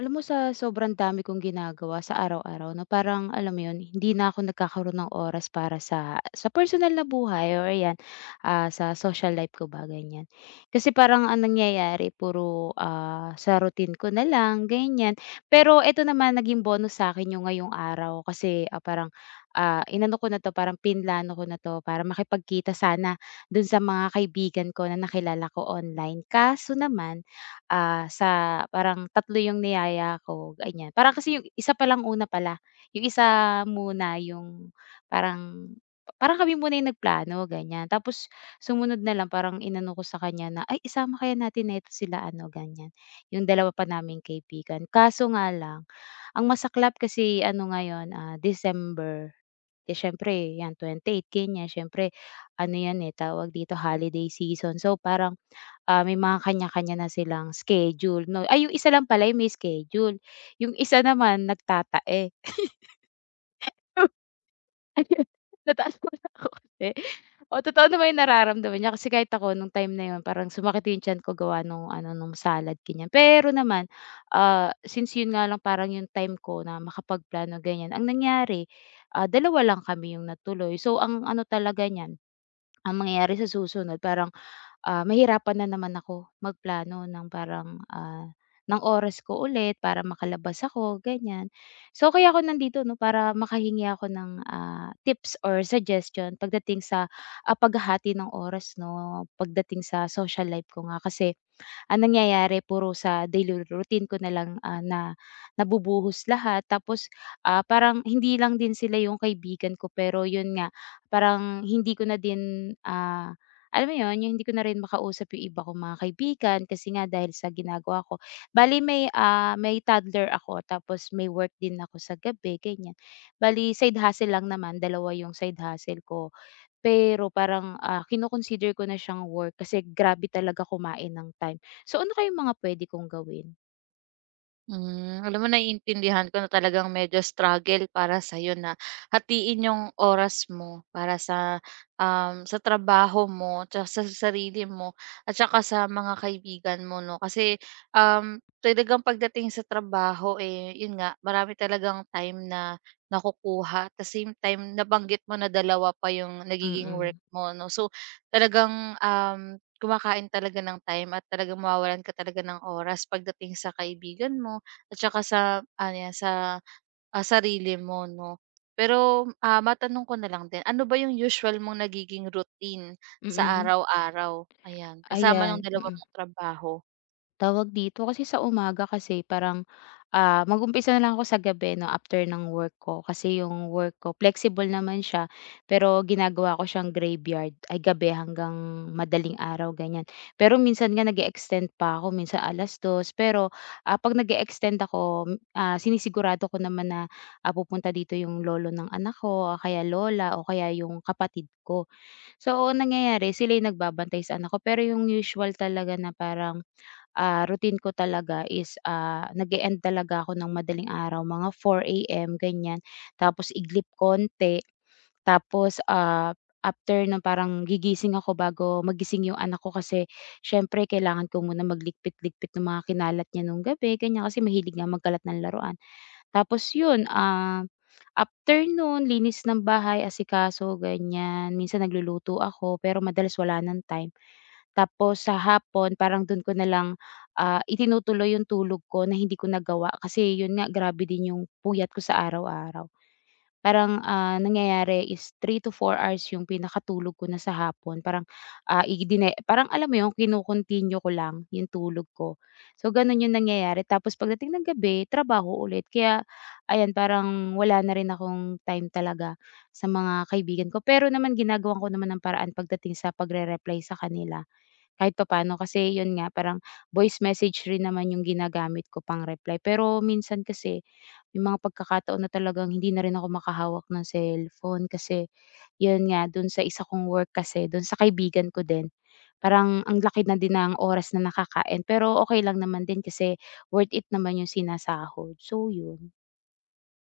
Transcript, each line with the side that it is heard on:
left: Alam mo sa sobrang dami kong ginagawa sa araw-araw 'no, parang alam mo 'yun, hindi na ako nagkakaroon ng oras para sa personal na buhay or yan, sa social life ko ba ganiyan. Kasi parang ang nangyayari puro, sa routine ko na lang ganiyan. Pero eto naman naging bonus sa akin yung ngayong araw kasi, parang, inano ko na 'to parang pinlano ko na 'to para makipagkita sana dun sa mga kaibigan ko na nakilala ko online. Kaso naman. Sa parang tatlo yung niyaya ko, ganyan. Parang kasi yung isa pa lang una pala, yung isa muna yung parang parang kami muna yung nagplano, ganyan. Tapos sumunod na lang parang inano ko sa kanya na, "Ay isama kaya natin na ito sila ano," ganyan, yung dalawa pa naming kaibigan. Kaso nga lang, ang masaklap kasi ano ngayon, December, eh, siyempre 'yan 28 ganyan, siyempre ano 'yan, eh, tawag dito holiday season. So, parang may mga kanya-kanya na silang schedule 'no. Ay, yung isa lang pala yung may schedule, yung isa naman nagtatae. Ayun, natawa na ako kasi oo, totoo naman yung nararamdaman niya kasi kahit ako nung time na yun parang sumakit yung tiyan ko gawa nung ano, nung salad, ganyan. Pero naman, since yun nga lang parang yung time ko na makapagplano, ganyan, ang nangyari, dalawa lang kami yung natuloy. So, ang ano talaga niyan, ang mangyayari sa susunod parang mahirapan na naman ako magplano ng oras ko ulit para makalabas ako, ganyan. So, kaya ako nandito 'no, para makahingi ako ng, tips or suggestion pagdating sa, paghahati ng oras 'no, pagdating sa social life ko nga kasi ang nangyayari puro sa daily routine ko na lang, na nabubuhos lahat. Tapos, parang hindi lang din sila yung kaibigan ko pero yun nga, parang hindi ko na din, alam mo yun, yung hindi ko na rin makausap yung iba kong mga kaibigan kasi nga dahil sa ginagawa ko. Bali may toddler ako tapos may work din ako sa gabi, ganyan. Bali side hustle lang naman, dalawa yung side hustle ko. Pero parang, kino-consider ko na siyang work kasi grabe talaga kumain ng time. So ano kayang mga puwede kong gawin?
right: Hmm, alam mo naiintindihan ko na talagang medyo struggle para sa'yo na hatiin yung oras mo para sa trabaho mo tsaka sa sarili mo at saka sa mga kaibigan mo 'no. Kasi, talagang pagdating sa trabaho, eh, yun nga marami talagang time na nakukuha at the same time nabanggit mo na dalawa pa yung nagiging work
left: Mm,
right: mo 'no. So, talagang, kumakain talaga ng time at talagang mawawalan ka talaga ng oras pagdating sa kaibigan mo at saka sa ano 'yan, sa, sarili mo 'no. Pero, matanong ko na lang din, ano ba yung usual mong nagiging routine sa
left: mm.
right: araw-araw? Ayan, kasama
left: Ayan,
right: ng dalawa
left: mm.
right: mong trabaho.
left: Tawag dito, kasi sa umaga kasi parang, mag-umpisa na lang ako sa gabi 'no, after ng work ko. Kasi yung work ko flexible naman siya, pero ginagawa ko siyang graveyard, ay gabi hanggang madaling araw, ganyan. Pero minsan nga nag extend pa ako, minsan alas dos pero, 'pag nag extend ako, sinisigurado ko naman na, pupunta dito yung lolo ng anak ko o kaya lola o kaya yung kapatid ko. So, ang nangyayari sila yung nagbabantay sa anak ko, pero yung usual talaga na parang routine ko talaga is, nag-e-end talaga ako ng madaling araw, mga 4 a.m. ganyan. Tapos iglip konti, tapos, after nun parang gigising ako bago magising yung anak ko kasi siyempre kailangan ko muna magligpit-ligpit ng mga kinalat niya nung gabi, ganyan. Kasi mahilig nga magkalat ng laruan. Tapos yun, after nun linis ng bahay, asikaso ganyan. Minsan nagluluto ako pero madalas wala ng time. Tapos sa hapon parang dun ko na lang, itinutuloy yung tulog ko na hindi ko nagawa kasi yun nga grabe din yung puyat ko sa araw-araw. Parang, nangyayari is 3 to 4 hours yung pinakatulog ko na sa hapon parang, idine parang alam mo yung kino ko lang yung tulog ko. So ganun yung nangyayari tapos pagdating ng gabi trabaho ulit kaya ayan parang wala na rin akong time talaga sa mga kaibigan ko. Pero naman ginagawan ko naman ng paraan pagdating sa pagre-reply sa kanila. Kahit papaano kasi yun nga parang voice message rin naman yung ginagamit ko pang-reply. Pero minsan kasi may mga pagkakataon na talagang hindi na rin ako makahawak ng cellphone kasi yun nga dun sa isa kong work kasi dun sa kaibigan ko din, parang ang laki na din ng oras na nakakain pero okay lang naman din kasi worth it naman yung sinasahod. So yun.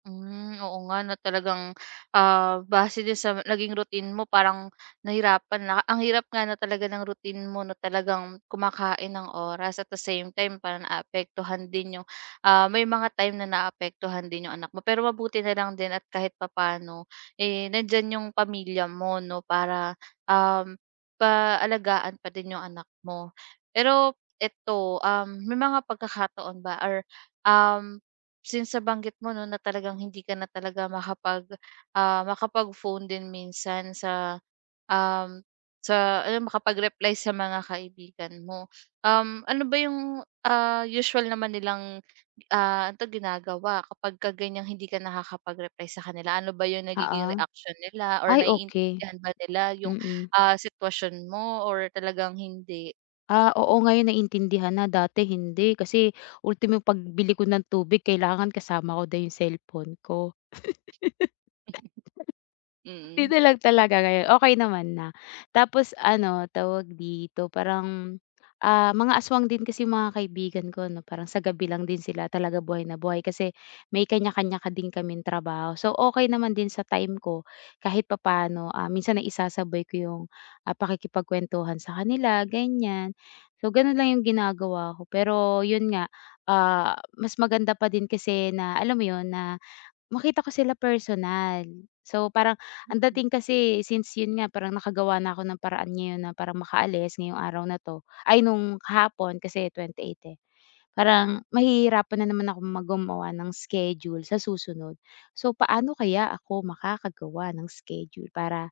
right: Hmm, oo nga na talagang, base din sa naging routine mo parang nahirapan na ang hirap nga na talaga ng routine mo na talagang kumakain ng oras at the same time parang naapektuhan din yung, may mga time na naapektuhan din yung anak mo. Pero mabuti na lang din at kahit papaano, eh, nandiyan yung pamilya mo 'no, para, um, paalagaan pa din yung anak mo. Pero eto, may mga pagkakataon ba or, um since sa banggit mo 'no, na talagang hindi ka na talaga makapag-phone din minsan um, sa ano makapag-reply sa mga kaibigan mo. Ano ba yung, usual naman nilang, ano 'to, ginagawa kapagka ganyang hindi ka nakakapag-reply sa kanila? Ano ba yung nagiging
left: Oo.
right: reaction nila or
left: Ay okay,
right: naiintindihan ba nila yung,
left: mm.
right: sitwasyon mo or talagang hindi?
left: Ah, oo ngayon naintindihan na, dati hindi. Kasi ultimo pagbili ko ng tubig kailangan kasama ko daw yung cellphone ko.
right: Mm.
left: Dinalag talaga ngayon, okey naman na. Tapos ano, tawag dito, parang, mga aswang din kasi yung mga kaibigan ko 'no, parang sa gabi lang din sila talaga buhay na buhay kasi may kanya-kanya ka din kaming trabaho. So, okey naman din sa time ko kahit papaano, minsan naisasabay ko yung, pakikipagkuwentuhan sa kanila, ganyan. So, gano'n lang yung ginagawa ko. Pero yun nga, mas maganda pa din kasi na alam mo yun, na makita ko sila personal. So, parang ang dating kasi since yun nga parang nakagawa na ako ng paraan ngayon na parang makaalis ngayong araw na 'to, ay nung hapon kasi 28 eh. Parang mahihirapan na naman ako mag ng schedule sa susunod. So, paano kaya ako makakagawa ng schedule para,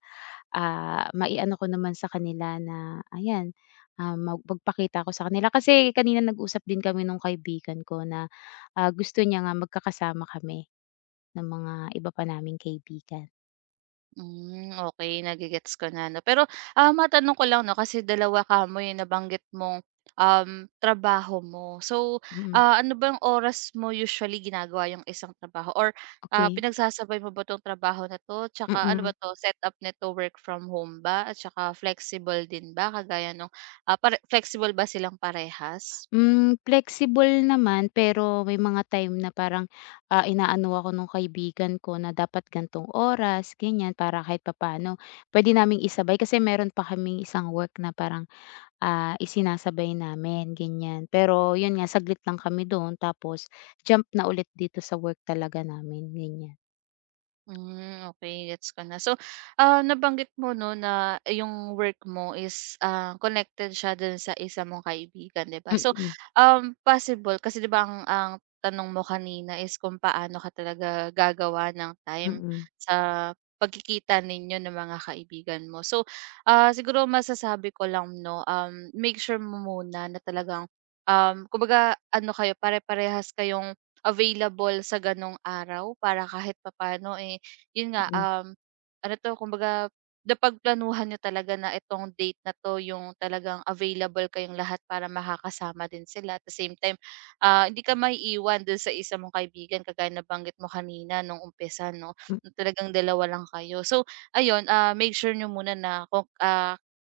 left: mai-ano ko naman sa kanila na ayan, magpakita ko sa kanila. Kasi kanina nag-usap din kami nung kaibigan ko na, gusto niya nga magkakasama kami ng mga iba pa naming kaibigan.
right: Hmm, okay, nagigets ko na 'no. Pero, matanong ko lang 'no, kasi dalawa ka mo yung nabanggit mong, trabaho mo. So,
left: Mm,
right: ano bang oras mo usually ginagawa yung isang trabaho or,
left: okey.
right: pinagsasabay mo ba 'tong trabaho na 'to tsaka ano ba
left: Mm.
right: 'to, setup nito work from home ba at saka flexible din ba kagaya nung, pare flexible ba silang parehas?
left: Flexible naman pero may mga time na parang, inaano ako nung kaibigan ko na dapat gan'tong oras, ganyan, para kahit papaano puwede naming isabay kasi meron pa kaming isang work na parang, isinasabay namin, ganyan. Pero yun nga, saglit lang kami do'n tapos jump na ulit dito sa work talaga namin, ganyan.
right: Hmm, okay. Gets ko na. So, nabanggit mo 'no na yung work mo is, connected siya dun sa isa mong kaibigan, 'di ba?
left: Mm,
right: So,
left: mm,
right: possible kasi 'di ba ang tanong mo kanina is kung paano ka talaga gagawa ng time
left: mm,
right: sa pagkikita ninyo ng mga kaibigan mo. So, siguro masasabi ko lang 'no, make sure mo muna na talagang, kumbaga ano kayo, pare-parehas kayong available sa ganong araw para kahit papaano, eh yun nga,
left: mm,
right: ano 'to, kumbaga napagplanuhan niyo talaga na itong date na 'to yung talagang available kayong lahat para makakasama din sila. At the same time, hindi ka maiiwan dun sa isa mong kaibigan kagaya na banggit mo kanina nung umpisa 'no, na talagang dalawa lang kayo. So ayun, make sure niyo muna na kung,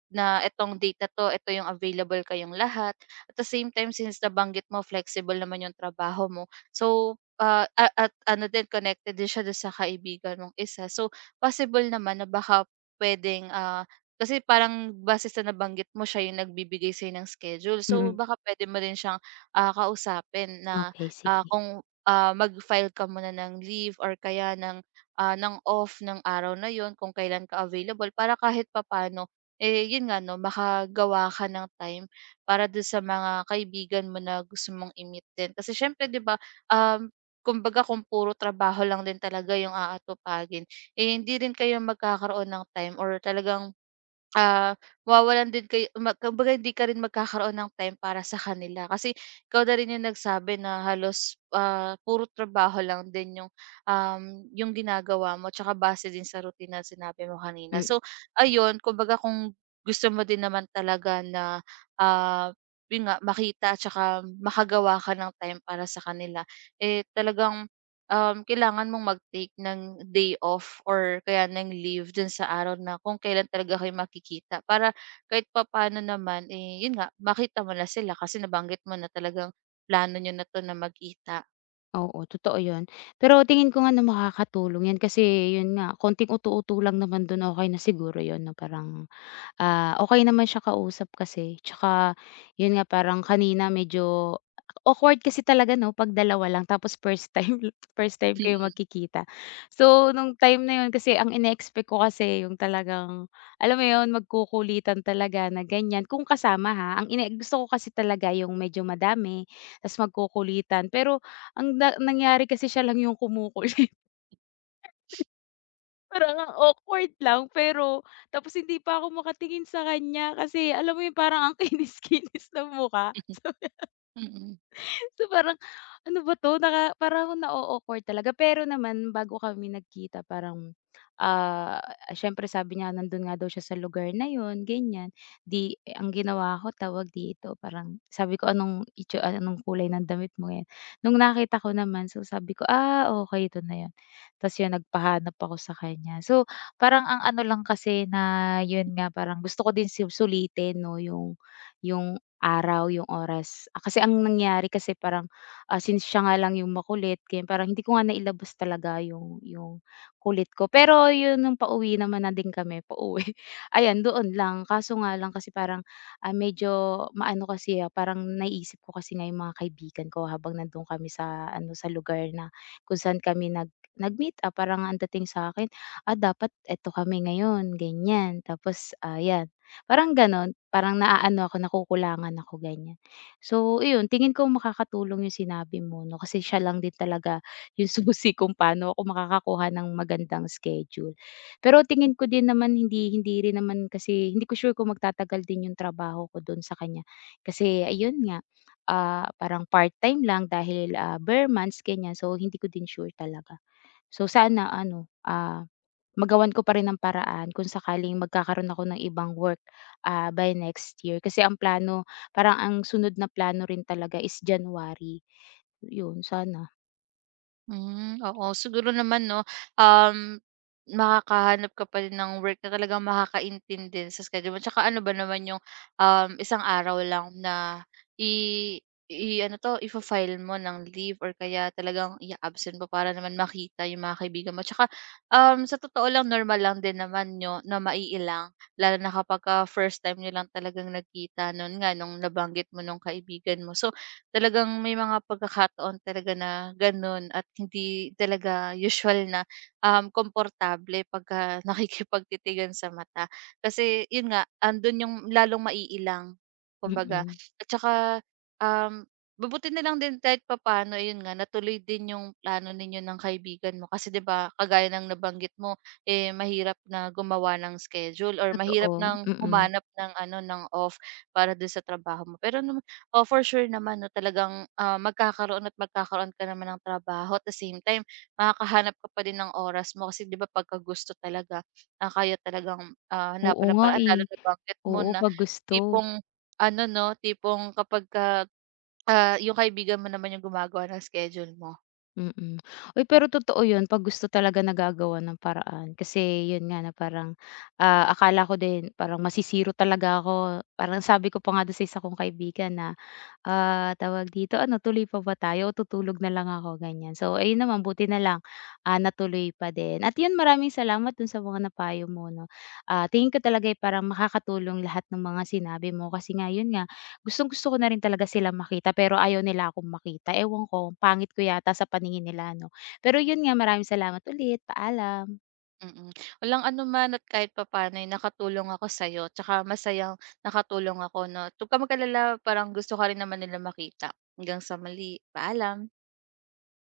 right: na itong date na 'to, ito yung available kayong lahat. At the same time, since nabanggit mo flexible naman yung trabaho mo. So, Ah, a at ano din connected din siya dun sa kaibigan mong isa. So, possible naman na baka puwedeng, kasi parang base sa nabanggit mo siya yung nagbibigay sa'yo ng schedule. So,
left: mm.
right: baka pwede mo rin siyang, kausapin na,
left: Okey, sige.
right: kung, mag-file ka muna ng leave or kaya ng off ng araw na yon kung kailan ka available para kahit papaano, eh, yun nga 'no, makagawa ka ng time para dun sa mga kaibigan mo na gusto mong i-meet din. Kasi siyempre 'di ba, um kumbaga kung puro trabaho lang din talaga yung aatupagin, eh, hindi rin kayo magkakaroon ng time or talagang, ah, mawawalan din kayo kumbaga hindi ka rin magkakaroon ng time para sa kanila. Kasi ikaw na rin yung nagsabi na halos, puro trabaho lang din yung ginagawa mo tsaka base din sa routine na sinabi mo kanina.
left: Mm.
right: So, ayun kumbaga kung gusto mo din naman talaga na, ah, yun nga makita tsaka makagawa ka ng time para sa kanila, eh, talagang kailangan mong mag-take ng day off or kaya ng leave dun sa araw na kung kailan talaga kayo makikita. Para kahit papaano naman, eh, yun nga, makita mo na sila kasi nabanggit mo na talagang plano nyo na to na magkita.
left: Oo, totoo 'yun. Pero tingin ko nga 'no makakatulong 'yan kasi 'yun nga konting utu uto lang naman dun okay na siguro 'yun 'no parang, okey naman siya kausap kasi tsaka yun nga parang kanina medyo awkward kasi talaga 'no 'pag dalawa lang tapos first time first time kayo magkikita. So, nung time na yun kasi ang ine ko kasi yung talagang alam mo yun magkukulitan talaga na ganyan kung kasama ha. Ang ine gusto ko kasi talaga yung medyo madami ta's magkukulitan pero ang na nangyari kasi siya lang yung kumukulit. Parang ang awkward lang pero tapos hindi pa ako makatingin sa kanya kasi alam mo 'yun parang ang kinis-kinis ng mukha.
right: Mm.
left: So
right: Mm.
left: So, parang ano ba 'to naka parang ako na-o-awkward talaga. Pero naman bago kami nagkita parang, ah, siyempre sabi niya nandun nga daw siya sa lugar na yun ganyan. 'Di eh, ang ginawa ko tawag dito parang sabi ko, "Anong anong kulay ng damit mo?" Ganyan. Nung nakita ko naman so sabi ko, "Ah, okey ito na yun." Ta's yun nagpahanap ako sa kanya. So, parang ang ano lang kasi na yun nga parang gusto ko din sulitin 'no yung araw, yung oras. Kasi ang nangyari kasi parang, since siya nga lang yung makulit kaya parang hindi ko nga nailabas talaga yung kulit ko. Pero yun nung pauwi naman na din kami, pauwi, ayan doon lang. Kaso nga lang kasi parang, medyo maano kasi, parang naisip ko kasi nga yung mga kaibigan ko habang nandun kami sa ano, sa lugar na kung saan kami nag-meet up. Parang ang dating sa'kin, dapat eto kami ngayon, ganyan. Tapos, parang gano'n, parang naaano ako, nakukulangan ako, ganyan. So iyon, tingin ko makakatulong yung sinabi mo 'no, kasi siya lang din talaga yung susi kung paano ako makakakuha ng magandang schedule. Pero tingin ko din naman hindi hindi rin naman kasi hindi ko sure kung magtatagal din yung trabaho ko do'n sa kanya. Kasi ayun nga, parang part-time lang dahil, bare months ganyan, so hindi ko din sure talaga. So sana ano, magawan ko pa rin ng paraan kung sakaling magkakaroon ako ng ibang work, by next year. Kasi ang plano parang ang sunod na plano rin talaga is January, yun sana.
right: Hmm, oo. Siguro naman 'no, um, makakahanap ka pa rin ng work na talagang makakaintindi sa schedule mo. Tsaka ano ba naman yung, isang araw lang na i i-ano 'to, ifa-file mo ng leave or kaya talagang i-a-absent mo para naman makita yung mga kaibigan mo. Tsaka, sa totoo lang normal lang din naman 'no na maiilang lalo na kapagka first time niyo lang talagang nagkita noon nga nung nabanggit mo nung kaibigan mo. So, talagang may mga pagkakataon talaga na gano'n at hindi talaga usual na, komportable pagka nakikipagtitigan sa mata. Kasi yun nga, andun yung lalong maiilang
left: Mm,
right: kumbaga
left: mm
right: at saka, um, mabuti na lang din kahit papaano ayun nga natuloy din yung plano ninyo ng kaibigan mo kasi 'di ba kagaya ng nabanggit mo, eh, mahirap na gumawa ng schedule or mahirap
left: totoo, mm.
right: ng
left: Mm.
right: humanap ng ano, ng off para dun sa trabaho mo. Pero oh, for sure naman 'no, talagang, magkakaroon at magkakaroon ka naman ng trabaho at the same time makakahanap ka pa din ng oras mo kasi 'di ba pagka gusto talaga, kaya talagang,
left: Oo
right: hanapan ng
left: nga,
right: paraan
left: eh.
right: lalo nabanggit mo
left: Oo,
right: na
left: 'pag gusto,
right: tipong ano 'no, tipong kapagka, yung kaibigan mo naman yung gumagawa ng schedule mo.
left: mm. Mm. Uy, pero totoo yun 'pag gusto talaga nagagawa ng paraan. Kasi yun nga na parang, akala ko din parang masisiro talaga ako. Parang sabi ko pa nga dun sa isa kong kaibigan na tawag dito, ano, tuloy pa ba tayo o tutulog na lang ako, ganyan. So, ayun naman, buti na lang, natuloy pa din. At yun, maraming salamat dun sa mga napayo mo, no. Tingin ko talaga eh, parang makakatulong lahat ng mga sinabi mo. Kasi nga, yun nga, gustong-gusto ko na rin talaga sila makita, pero ayaw nila akong makita. Ewan ko, pangit ko yata sa paningin nila, no. Pero yun nga, maraming salamat ulit. Paalam.
right: Mm. Walang ano man at kahit papaano ay nakatulong ako sa'yo tsaka masayang nakatulong ako 'no. 'Wag kang parang gusto ka rin naman nila makita. Hanggang sa muli, paalam.